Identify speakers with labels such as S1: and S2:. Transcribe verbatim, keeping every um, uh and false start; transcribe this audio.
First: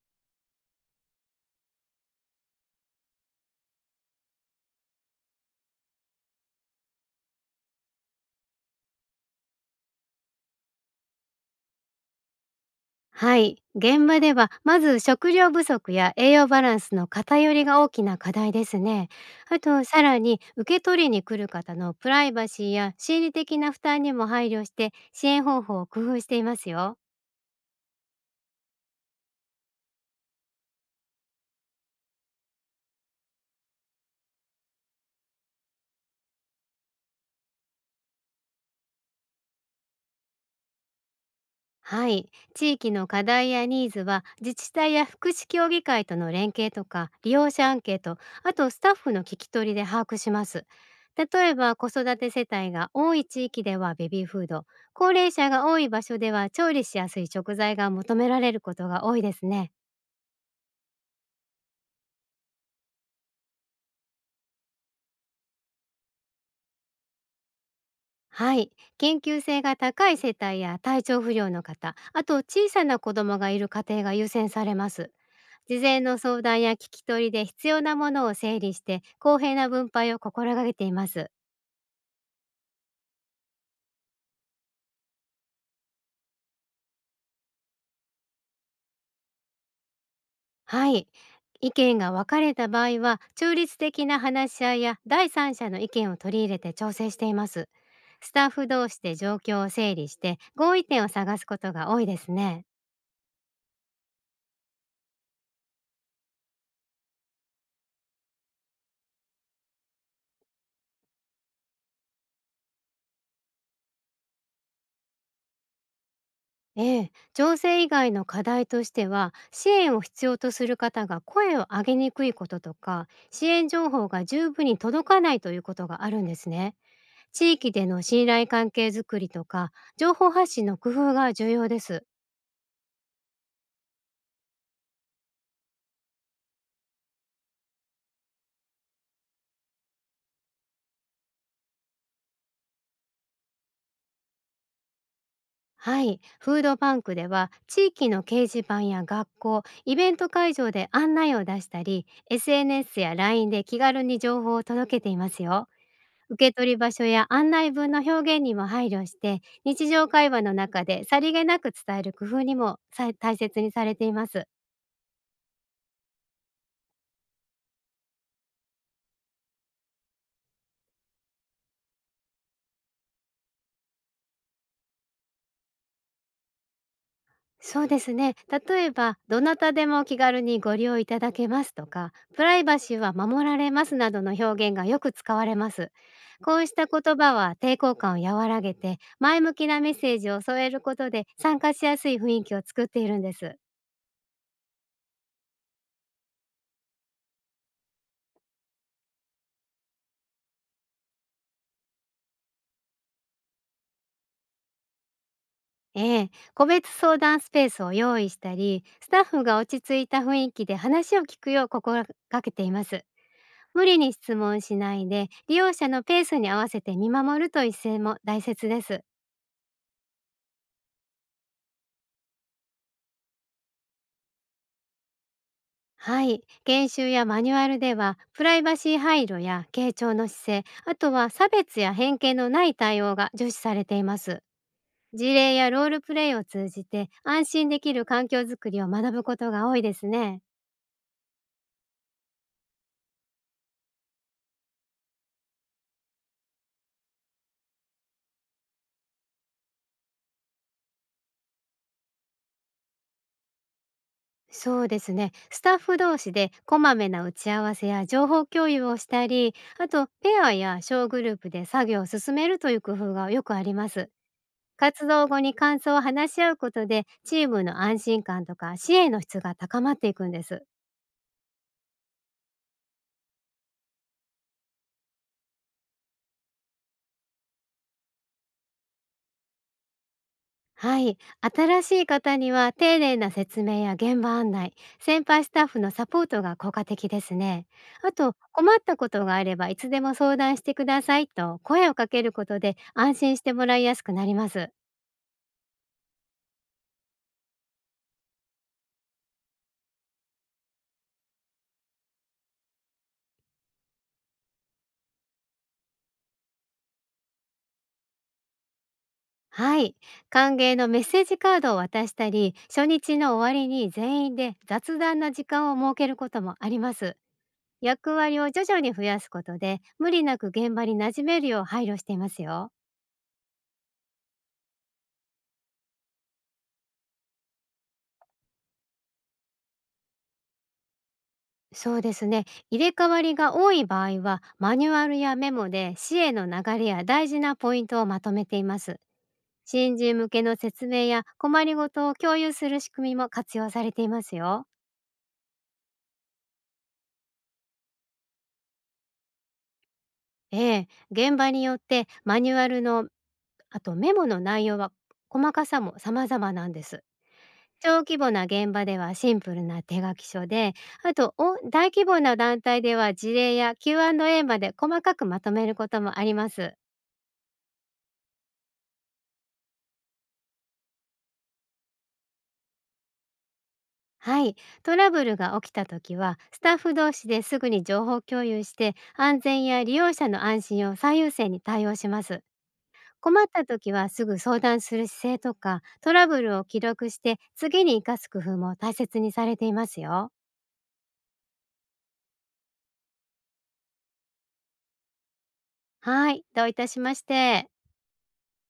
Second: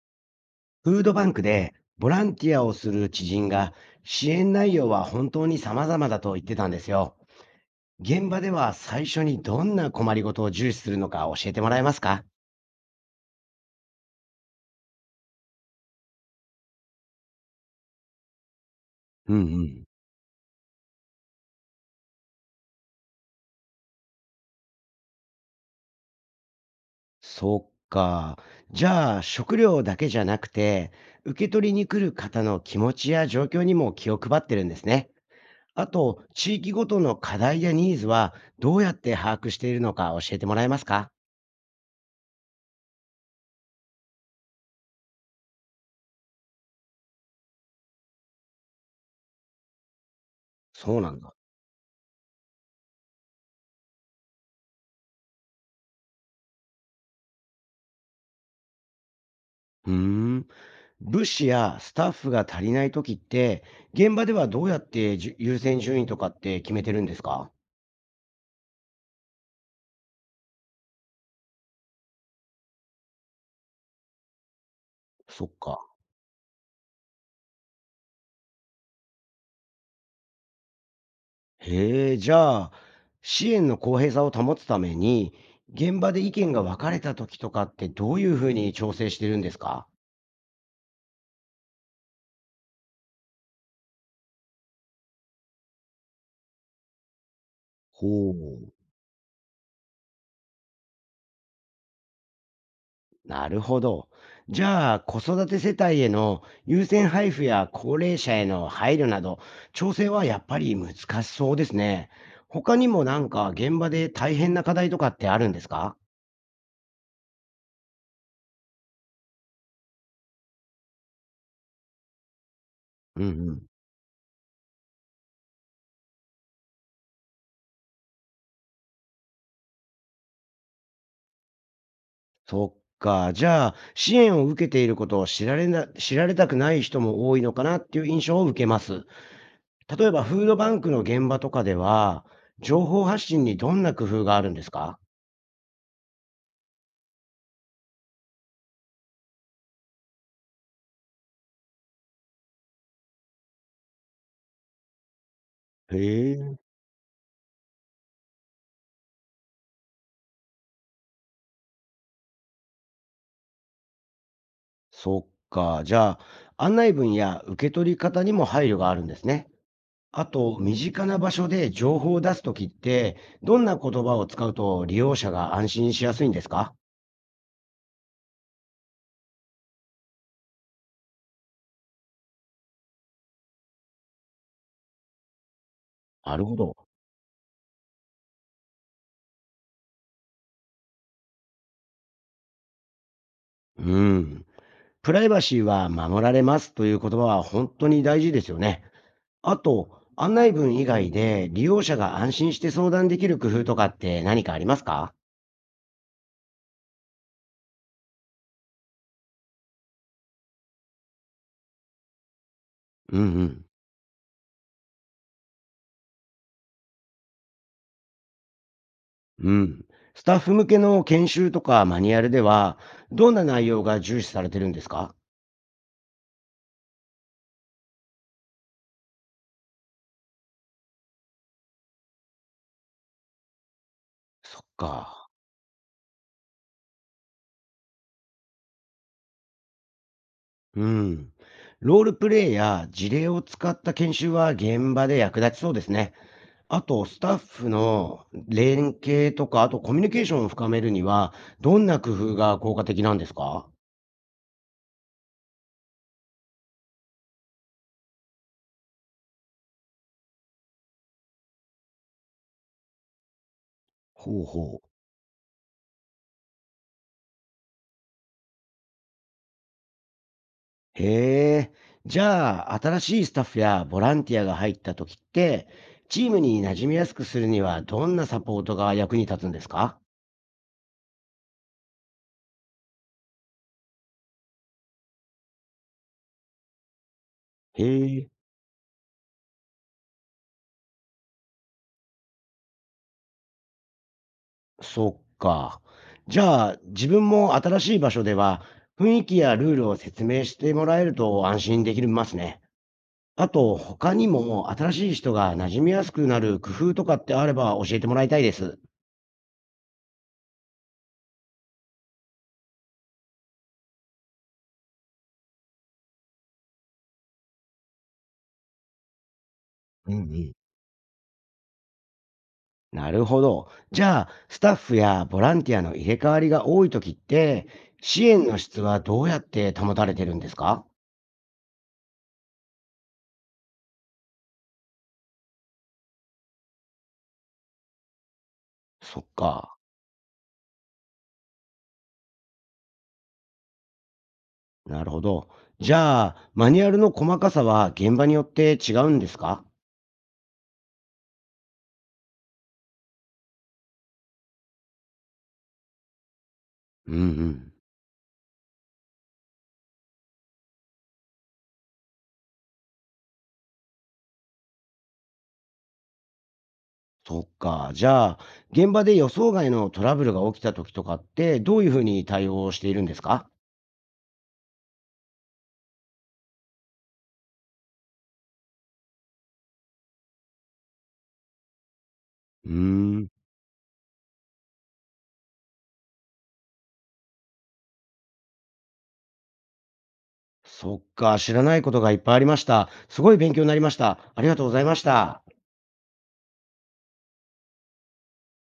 S1: フードバンクでボランティアをする知人が支援内容は本当に様々だと言ってたんですよ。現場では最初にどんな困りごとを重視するのか教えてもらえますか？
S2: はい。現場では、まず食料不足や栄養バランスの偏りが大きな課題ですね。
S1: うんう
S2: あと、
S1: ん。
S2: さらに、受け取りに来る方のプライバシーや心理的な負担にも配慮して、支援方法を工夫していますよ。
S1: そっか。じゃあ食料だけじゃなくて、受け取りに来る方の気持ちや状況にも気を配ってるんですね。あと、地域ごとの課題やニーズはどうやって把握しているのか教えてもらえますか？
S2: はい、地域の課題やニーズは自治体や福祉協議会との連携とか利用者アンケート、あとスタッフの聞き取りで把握します。
S1: そうなんだ。
S2: 例えば、子育て世帯が多い地域ではベビーフード、高齢者が多い場所では調理しやすい食材が求められることが多いですね。
S1: うーん。物資やスタッフが足りないときって、現場ではどうやってじゅ優先順位とかって決めてるんですか？
S2: はい、研究性が高い世帯や体調不良の方、あと小さな子供がいる家庭が優先されます。
S1: そっ
S2: 事
S1: か。
S2: 前の相談や聞き取りで必要なものを整理して、公平な分配を心がけています。
S1: へえ、じゃあ、支援の公平さを保つために、現場で意見が分かれたときとかってどういうふうに調整してるんですか？
S2: はい、意見が分かれた場合は中立的な話し合いや第三者の意見を取り入れて調整しています。ス
S1: ほ
S2: タッフ
S1: う。
S2: 同士で状況を整理して合意点を探すことが多いですね。
S1: なるほど。じゃあ、子育て世帯への優先配布や高齢者への配慮など、調整はやっぱり難しそうですね。他にもなんか現場で大変な課題とかってあるんですか？
S2: ええ、情勢以外の課題としては、支援を必要とする方が声を上げにくいこととか、
S1: うん
S2: 支
S1: うん。
S2: 援情報が十分に届かないということがあるんですね。地域での信頼関係づくりとか、情報発信の工夫が重要です。
S1: そっか。じゃあ、支援を受けていることを知られな知られたくない人も多いのかなっていう印象を受けます。例えば、フードバンクの現場とかでは、情報発信にどんな工夫があるんですか？
S2: はい、フードバンクでは地域の掲示板や学校、イベント会場で案内を出したり、エスエヌエス や ライン で気軽に情報を届けていますよ。
S1: へ
S2: 受け
S1: え。
S2: 取り場所や案内文の表現にも配慮して、日常会話の中でさりげなく伝える工夫にもさ大切にされています。
S1: そっか。じゃあ、案内文や受け取り方にも配慮があるんですね。あと、身近な場所で情報を出すときって、どんな言葉を使うと利用者が安心しやすいんですか？
S2: そうですね。例えば、どなたでも気軽にご利用いただけますとか、プライバシーは守られますなどの表現がよく使われます。
S1: なる
S2: こ
S1: ほ
S2: うし
S1: ど。
S2: た言葉は抵抗感を和らげて、前向きなメッセージを添えることで参加しやすい雰囲気を作っているんです。
S1: うん。プライバシーは守られますという言葉は本当に大事ですよね。あと、案内文以外で利用者が安心して相談できる工夫とかって何かありますか？
S2: ええ、個別相談スペースを用意したり、スタッフが落ち着いた雰囲気で話を聞くよう心がけています。
S1: うん
S2: 無理に質問しないで、利用者のペースに合わせて見守るという姿勢も大切です。
S1: うん。うん。スタッフ向けの研修とかマニュアルでは、どんな内容が重視されてるんですか？
S2: はい。研修やマニュアルでは、プライバシー配慮や傾聴の姿勢、あとは差別や偏見のない対応が重視されています。
S1: そっか。
S2: 事例やロールプレイを通じて、安心できる環境づくりを学ぶことが多いですね。
S1: うん。ロールプレイや事例を使った研修は現場で役立ちそうですね。あと、スタッフの連携とか、あとコミュニケーションを深めるには、どんな工夫が効果的なんですか？
S2: そうですね。スタッフ同士でこまめな打ち合わせや情報共有をしたり、あとペアや小グループで作業を進めるという工夫がよくあります。
S1: ほうほう。
S2: 活動後に感想を話し合うことで、チームの安心感とか支援の質が高まっていくんです。
S1: へえ。じゃあ、新しいスタッフやボランティアが入った時って、チームに馴染みやすくするにはどんなサポートが役に立つんですか？
S2: はい。新しい方には丁寧な説明や現場案内、先輩スタッフのサポートが効果的ですね。
S1: へ
S2: あ
S1: え。
S2: と、困ったことがあればいつでも相談してくださいと声をかけることで、安心してもらいやすくなります。
S1: そっか。じゃあ、自分も新しい場所では、雰囲気やルールを説明してもらえると安心できるますね。あと、他にも新しい人が馴染みやすくなる工夫とかってあれば教えてもらいたいです。
S2: はい。歓迎のメッセージカードを渡したり、初日の終わりに全員で雑談な時間を設けることもあります。役割を徐々に増やすことで、無
S1: うんう
S2: 理なく
S1: ん。
S2: 現場に馴染めるよう配慮していますよ。
S1: なるほど。じゃあ、スタッフやボランティアの入れ替わりが多いときって、支援の質はどうやって保たれてるんですか？
S2: そうですね。入れ替わりが多い場合は、マニュアルやメモで市への流れや大事なポイントをまとめています。
S1: そっか。
S2: 新人向けの説明や困りごとを共有する仕組みも活用されていますよ。
S1: なるほど。じゃあ、マニュアルの細かさは現場によって違うんですか？
S2: ええ、現場によってマニュアルの、あとメモの内容は細かさも様々なんです。
S1: うんうん。
S2: 小規模な現場ではシンプルな手書き書で、あとお大規模な団体では事例や キューアンドエー まで細かくまとめることもあります。
S1: そっか。じゃあ、現場で予想外のトラブルが起きたときとかって、どういうふうに対応しているんですか？
S2: はい。トラブルが起きたときは、スタッフ同士ですぐに情報共有して、安全や利用者の安心を最優先に対応します。
S1: うーん。
S2: 困ったときはすぐ相談する姿勢とか、トラブルを記録して次に生かす工夫も大切にされていますよ。
S1: そっか、知らないことがいっぱいありました。すごい勉強になりました。ありがとうございました。
S2: はい。どういたしまして。